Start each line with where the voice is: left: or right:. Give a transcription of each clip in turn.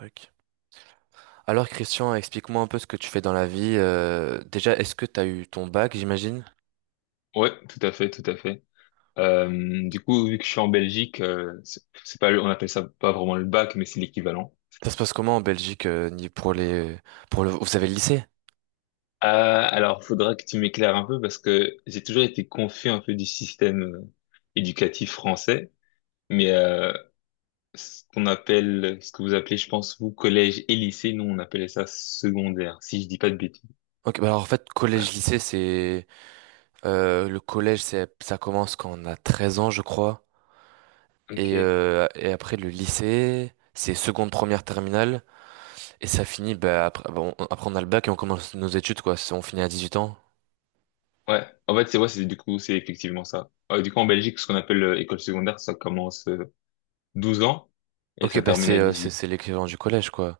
right: Ok. Alors Christian, explique-moi un peu ce que tu fais dans la vie. Déjà, est-ce que tu as eu ton bac, j'imagine?
left: Ouais, tout à fait, tout à fait. Du coup, vu que je suis en Belgique, c'est pas, on appelle ça pas vraiment le bac, mais c'est l'équivalent.
right: Ça se passe comment en Belgique ni pour les pour le vous avez le lycée?
left: Euh, alors, faudra que tu m'éclaires un peu parce que j'ai toujours été confus un peu du système éducatif français, mais ce qu'on appelle, ce que vous appelez, je pense, vous, collège et lycée, nous, on appelait ça secondaire, si je dis pas de bêtises.
right: Ok, bah alors en fait
left: Ouais,
right: collège lycée c'est le collège c'est ça commence quand on a 13 ans je crois
left: ok.
right: et après le lycée c'est seconde première terminale et ça finit bah après bon, après on a le bac et on commence nos études quoi. On finit à 18 ans.
left: Ouais. En fait, c'est ouais, c'est du coup, c'est effectivement ça. Du coup, en Belgique, ce qu'on appelle école secondaire, ça commence 12 ans et
right: Ok
left: ça
right: bah
left: termine à
right: c'est
left: 18.
right: l'équivalent du collège quoi.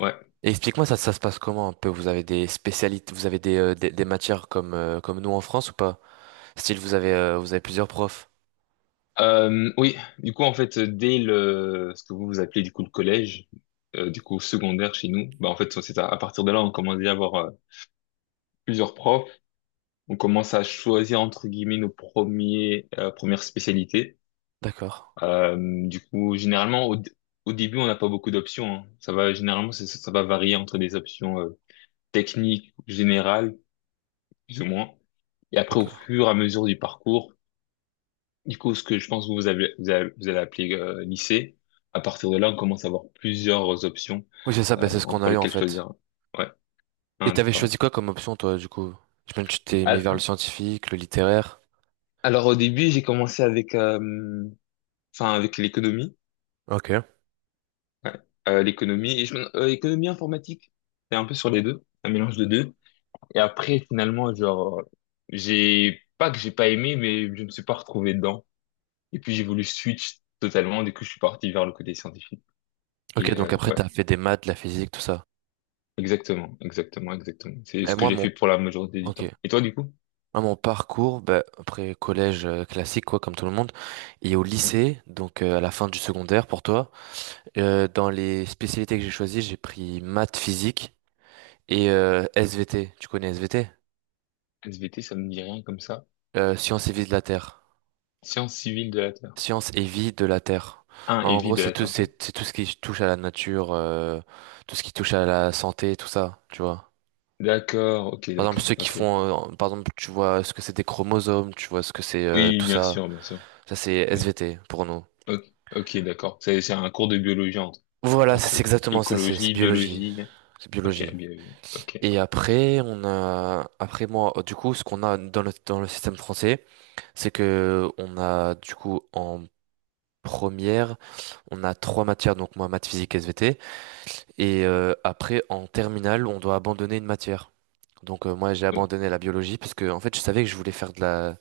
left: Ouais.
right: Et explique-moi, ça se passe comment un peu? Vous avez des spécialités, vous avez des matières comme, comme nous en France ou pas? Style, vous avez plusieurs profs.
left: Oui, du coup, en fait, dès le, ce que vous vous appelez du coup le collège, du coup secondaire chez nous, bah en fait, c'est à partir de là, on commence déjà à avoir plusieurs profs, on commence à choisir entre guillemets nos premiers, premières spécialités.
right: D'accord,
left: Euh, du coup, généralement, au, au début, on n'a pas beaucoup d'options, hein. Ça va, généralement, ça va varier entre des options techniques, générales, plus ou moins. Et après, au
right: d'accord.
left: fur et à mesure du parcours, du coup, ce que je pense que vous avez, vous allez appeler lycée, à partir de là, on commence à avoir plusieurs options
right: Oui, c'est ça, bah, c'est ce qu'on
left: entre
right: a eu en
left: lesquelles
right: fait.
left: choisir. Ouais,
right: Et
left: ah,
right: t'avais
left: d'accord, ouais.
right: choisi quoi comme option, toi, du coup? Je me Tu t'es mis vers le
left: Al-
right: scientifique, le littéraire.
left: Alors au début, j'ai commencé avec, enfin avec l'économie,
right: Ok.
left: ouais. L'économie et économie informatique. C'est un peu sur les deux, un mélange de deux. Et après, finalement, genre, j'ai pas que j'ai pas aimé, mais je me suis pas retrouvé dedans. Et puis j'ai voulu switch totalement. Du coup, je suis parti vers le côté scientifique. Et
right: Ok, donc après,
left: ouais.
right: t'as fait des maths, de la physique, tout ça.
left: Exactement, exactement, exactement. C'est
right: Mais
left: ce que
right: moi,
left: j'ai
right: mon,
left: fait pour la majorité du
right: ok.
left: temps. Et toi, du coup?
right: Moi, mon parcours, bah, après collège classique, quoi, comme tout le monde, et au
left: Ouais.
right: lycée, à la fin du secondaire pour toi, dans les spécialités que j'ai choisies, j'ai pris maths, physique. Et SVT, tu connais SVT?
left: SVT, ça me dit rien comme ça.
right: Science et vie de la Terre.
left: Sciences civiles de la Terre.
right: Science et vie de la Terre.
left: Ah, et
right: En
left: vie
right: gros,
left: de
right: c'est
left: la
right: tout,
left: Terre, ok.
right: c'est tout ce qui touche à la nature, tout ce qui touche à la santé, tout ça, tu vois.
left: D'accord, ok,
right: Par exemple, ceux
left: d'accord,
right: qui
left: ok.
right: font, par exemple, tu vois ce que c'est des chromosomes, tu vois ce que c'est
left: Oui,
right: tout
left: bien
right: ça.
left: sûr, bien sûr.
right: Ça, c'est
left: Oui.
right: SVT pour nous.
left: Ok, ok, d'accord. C'est un cours de biologie, entre,
right: Voilà, c'est
left: entre autres.
right: exactement ça, c'est
left: Écologie,
right: biologie,
left: biologie.
right: c'est
left: Ok,
right: biologie.
left: biologie. Ok.
right: Et après, on a, après moi, du coup, ce qu'on a dans le système français, c'est que on a du coup en première, on a trois matières, donc moi, maths, physique, SVT. Et après, en terminale, on doit abandonner une matière. Moi, j'ai
left: O-
right: abandonné la biologie parce que, en fait, je savais que je voulais faire de la...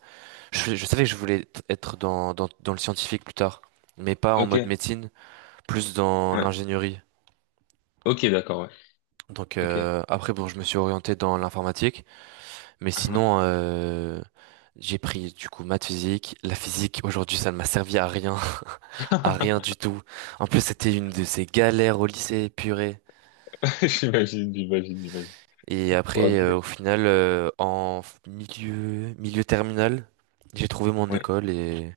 right: Je savais que je voulais être dans le scientifique plus tard, mais pas en mode
left: Ok,
right: médecine, plus dans
left: ouais.
right: l'ingénierie.
left: Ok, d'accord, ouais. Ok.
right: Après, bon, je me suis orienté dans l'informatique. Mais
left: Ah,
right: sinon, j'ai pris du coup maths physique. La physique, aujourd'hui, ça ne m'a servi à rien, à rien
left: ah.
right: du tout. En plus, c'était une de ces galères au lycée, purée.
left: J'imagine, j'imagine, j'imagine.
right: Et après,
left: Ok,
right: au final, milieu, milieu terminal, j'ai trouvé mon
left: ouais.
right: école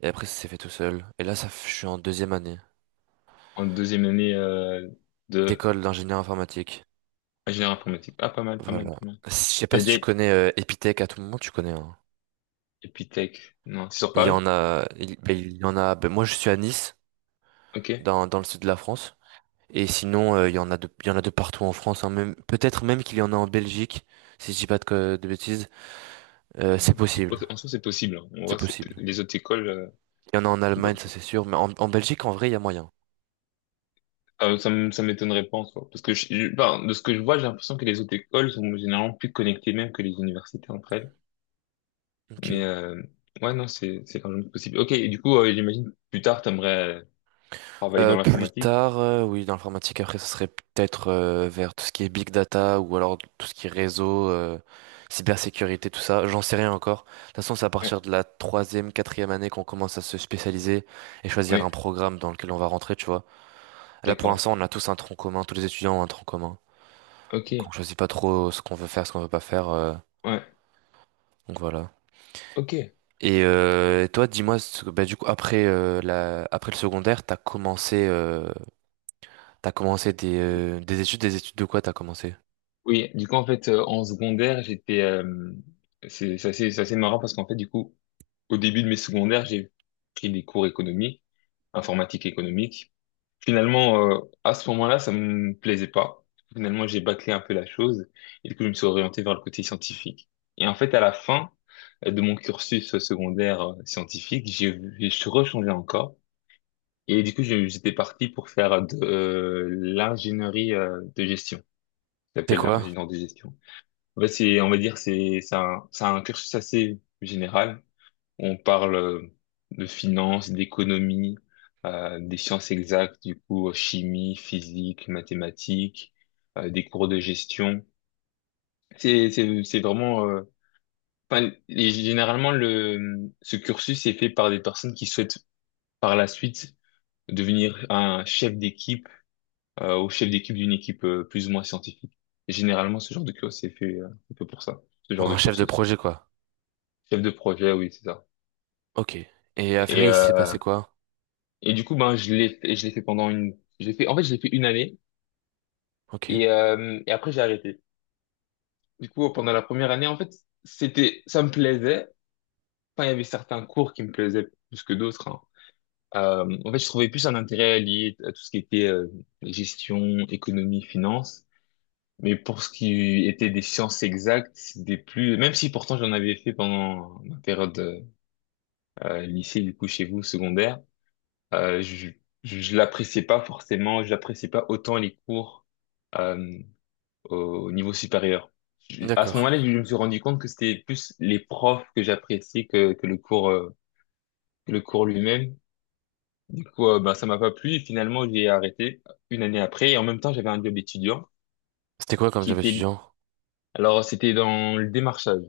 right: et après, ça s'est fait tout seul. Et là, je suis en deuxième année
left: En deuxième année de...
right: d'école d'ingénieur informatique.
left: Ingénieur informatique. Ah, pas mal, pas mal, pas
right: Voilà.
left: mal.
right: Je sais pas
left: T'as
right: si tu
left: dit
right: connais Epitech à tout moment, tu connais, hein.
left: Epitech. Non, c'est sur Paris?
right: Il y en a. Ben, moi, je suis à Nice,
left: Ok.
right: dans le sud de la France. Et sinon, il y en a de partout en France, hein, même, peut-être même qu'il y en a en Belgique, si je dis pas de, de bêtises. C'est
left: C'est-
right: possible,
left: En soi, c'est possible, hein. On
right: c'est
left: voit,
right: possible.
left: les autres écoles,
right: Il y en a en
left: sont pas-
right: Allemagne, ça c'est sûr, mais en Belgique, en vrai, il y a moyen.
left: ah, ça, ça m'étonnerait pas en soi. Parce que enfin, de ce que je vois, j'ai l'impression que les autres écoles sont généralement plus connectées même que les universités entre elles.
right: Ok.
left: Mais ouais, non, c'est largement possible. Ok, et du coup, j'imagine plus tard, t'aimerais euh, travailler dans
right: Plus
left: l'informatique.
right: tard, oui, dans l'informatique, après, ça serait peut-être vers tout ce qui est big data ou alors tout ce qui est réseau, cybersécurité, tout ça. J'en sais rien encore. De toute façon, c'est à
left: Ouais,
right: partir de la troisième, quatrième année qu'on commence à se spécialiser et choisir un
left: ouais,
right: programme dans lequel on va rentrer, tu vois. Là, pour
left: d'accord.
right: l'instant, on a tous un tronc commun, tous les étudiants ont un tronc commun.
left: Ok,
right: Qu'on choisit pas trop ce qu'on veut faire, ce qu'on veut pas faire.
left: ouais,
right: Donc voilà.
left: ok.
right: Et toi, dis-moi, bah, du coup, après, après le secondaire, t'as commencé des études de quoi t'as commencé?
left: Oui, du coup, en fait, en secondaire, j'étais, c'est assez, c'est assez marrant parce qu'en fait, du coup, au début de mes secondaires, j'ai pris des cours économiques, informatique économique. Finalement, à ce moment-là, ça me plaisait pas. Finalement, j'ai bâclé un peu la chose et du coup, je me suis orienté vers le côté scientifique. Et en fait, à la fin de mon cursus secondaire scientifique, je suis rechangé encore. Et du coup, j'étais parti pour faire de l'ingénierie de gestion. Ça
right: C'est
left: s'appelle
right: quoi?
left: ingénieur de gestion. En fait, c'est, on va dire, c'est un cursus assez général. On parle de finance, d'économie, des sciences exactes, du coup, chimie, physique, mathématiques, des cours de gestion. C'est vraiment, enfin, et généralement, le, ce cursus est fait par des personnes qui souhaitent par la suite devenir un chef d'équipe, ou chef d'équipe d'une équipe plus ou moins scientifique. Et généralement, ce genre de cursus est fait pour ça, ce genre de
right: Un chef de
left: cursus.
right: projet, quoi.
left: Chef de projet, oui, c'est ça.
right: Ok. Et à
left: Et,
right: Ferry, il s'est
left: euh,
right: passé quoi?
left: et du coup, ben, je l'ai fait j'ai fait, en fait, je l'ai fait une année
right: Ok.
left: et après, j'ai arrêté. Du coup, pendant la première année, en fait, ça me plaisait. Enfin, il y avait certains cours qui me plaisaient plus que d'autres, hein. En fait, je trouvais plus un intérêt lié à tout ce qui était gestion, économie, finance. Mais pour ce qui était des sciences exactes, c'était plus, même si pourtant j'en avais fait pendant ma période lycée, du coup, chez vous, secondaire. Euh, je je l'appréciais pas forcément, je l'appréciais pas autant les cours euh, au niveau supérieur. À ce
right: D'accord.
left: moment-là, je me suis rendu compte que c'était plus les profs que j'appréciais que le cours que le cours lui-même. Du coup, ben, ça m'a pas plu et finalement j'ai arrêté une année après. Et en même temps, j'avais un job étudiant
right: C'était quoi comme
left: qui
right: job
left: était
right: étudiant?
left: alors c'était dans le démarchage,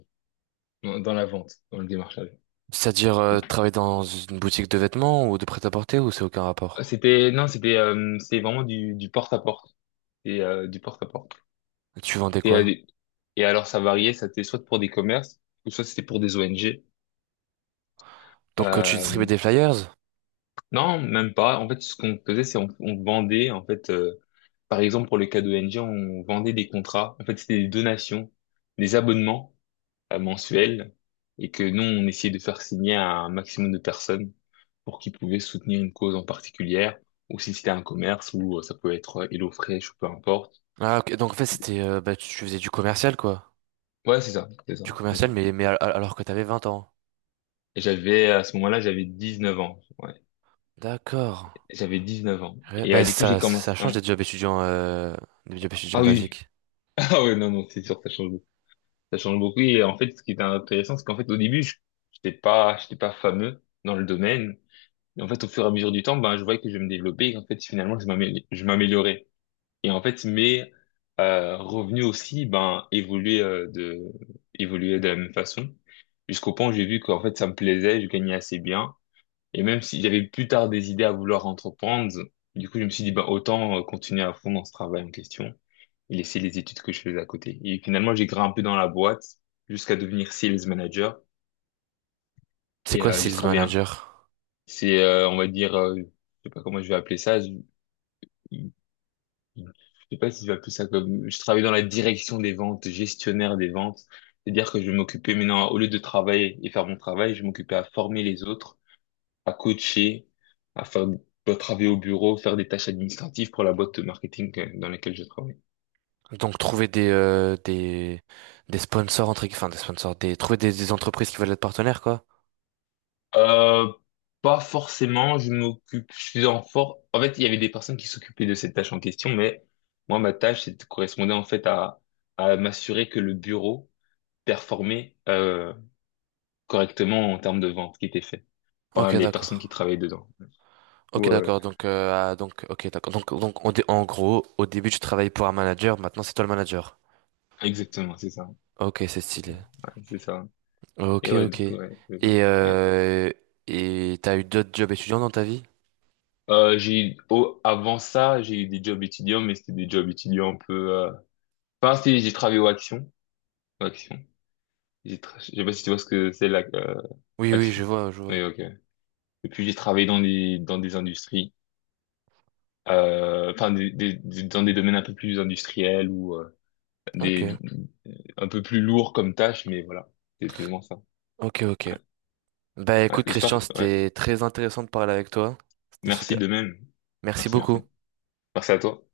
left: dans la vente, dans le démarchage.
right: C'est-à-dire, travailler dans une boutique de vêtements ou de prêt-à-porter ou c'est aucun rapport?
left: C'était non, c'était vraiment du porte à porte, et du porte à porte.
right: Tu vendais
left: Et,
right: quoi?
left: allez- et alors, ça variait, ça était soit pour des commerces, ou soit c'était pour des ONG.
right: Donc, tu distribuais
left: Euh,
right: des flyers?
left: non, même pas. En fait, ce qu'on faisait, c'est on vendait, en fait, par exemple, pour le cas d'ONG, on vendait des contrats. En fait, c'était des donations, des abonnements mensuels, et que nous, on essayait de faire signer à un maximum de personnes pour qu'ils pouvaient soutenir une cause en particulière, ou si c'était un commerce, ou ça pouvait être HelloFresh, ou peu importe.
right: Ah, ok. Donc, en fait, c'était, bah, tu faisais du commercial, quoi.
left: Ouais, c'est ça, c'est ça,
right: Du
left: c'est ça.
right: commercial, mais alors que t'avais 20 ans.
left: Et j'avais, à ce moment-là, j'avais 19 ans. Ouais.
right: D'accord.
left: J'avais 19 ans.
right: Ouais,
left: Et
right: bah
left: du coup, j'ai
right: ça, ça
left: commencé...
right: change
left: ouais.
right: des jobs étudiants
left: Ah oui.
right: basiques.
left: Ah ouais, non, non, c'est sûr, ça change beaucoup. Ça change beaucoup. Et en fait, ce qui était intéressant, c'est qu'en fait, au début, je n'étais pas, j'étais pas fameux dans le domaine. Et en fait, au fur et à mesure du temps, ben, je voyais que je me développais. Et en fait, finalement, je m'améliorais. Et en fait, mes revenus aussi, ben, évoluaient de la même façon. Jusqu'au point où j'ai vu qu'en fait, ça me plaisait, je gagnais assez bien. Et même si j'avais plus tard des idées à vouloir entreprendre, du coup, je me suis dit, bah, autant continuer à fond dans ce travail en question et laisser les études que je faisais à côté. Et finalement, j'ai grimpé dans la boîte jusqu'à devenir sales manager
right: C'est
left: et
right: quoi
left: j'ai
right: sales
left: travaillé.
right: manager?
left: C'est, on va dire, je sais pas comment je vais appeler ça. Je sais pas si je vais appeler ça comme, je travaillais dans la direction des ventes, gestionnaire des ventes. C'est-à-dire que je m'occupais maintenant, au lieu de travailler et faire mon travail, je m'occupais à former les autres à coacher, à faire à travailler au bureau, faire des tâches administratives pour la boîte de marketing dans laquelle je travaille.
right: Donc trouver des sponsors, entre, enfin des sponsors, des, trouver des entreprises qui veulent être partenaires, quoi.
left: Euh, Pas forcément, je m'occupe, je suis en fort. En fait, il y avait des personnes qui s'occupaient de cette tâche en question, mais moi, ma tâche, c'était correspondait en fait à m'assurer que le bureau performait correctement en termes de vente qui était fait par
right: Ok,
left: les personnes
right: d'accord.
left: qui travaillaient dedans. Ou,
right: Ok,
left: euh,
right: d'accord. Donc, ah, donc, ok, d'accord. Donc, en gros, au début, tu travaillais pour un manager, maintenant c'est toi le manager.
left: Exactement, c'est ça.
right: Ok, c'est stylé.
left: Ouais, c'est ça. Et
right: Ok,
left: ouais,
right: ok.
left: du coup, ouais, c'est ça. Ouais.
right: Euh, et t'as eu d'autres jobs étudiants dans ta vie?
left: Avant ça, j'ai eu des jobs étudiants, mais c'était des jobs étudiants un peu. Enfin, j'ai travaillé au Action. Au Action. Je sais pas si tu vois ce que c'est la
right: Oui, oui,
left: Action.
right: je vois, je
left: Oui,
right: vois.
left: ok. Et puis j'ai travaillé dans des industries, enfin dans des domaines un peu plus industriels ou
right: Ok.
left: des un peu plus lourds comme tâches, mais voilà, c'est exactement ça.
right: Ok, ok. Bah
left: Ouais,
right: écoute,
left: j'espère.
right: Christian,
left: Ouais.
right: c'était très intéressant de parler avec toi. C'était
left: Merci
right: super.
left: de même.
right: Merci
left: Merci, merci.
right: beaucoup.
left: Merci à toi.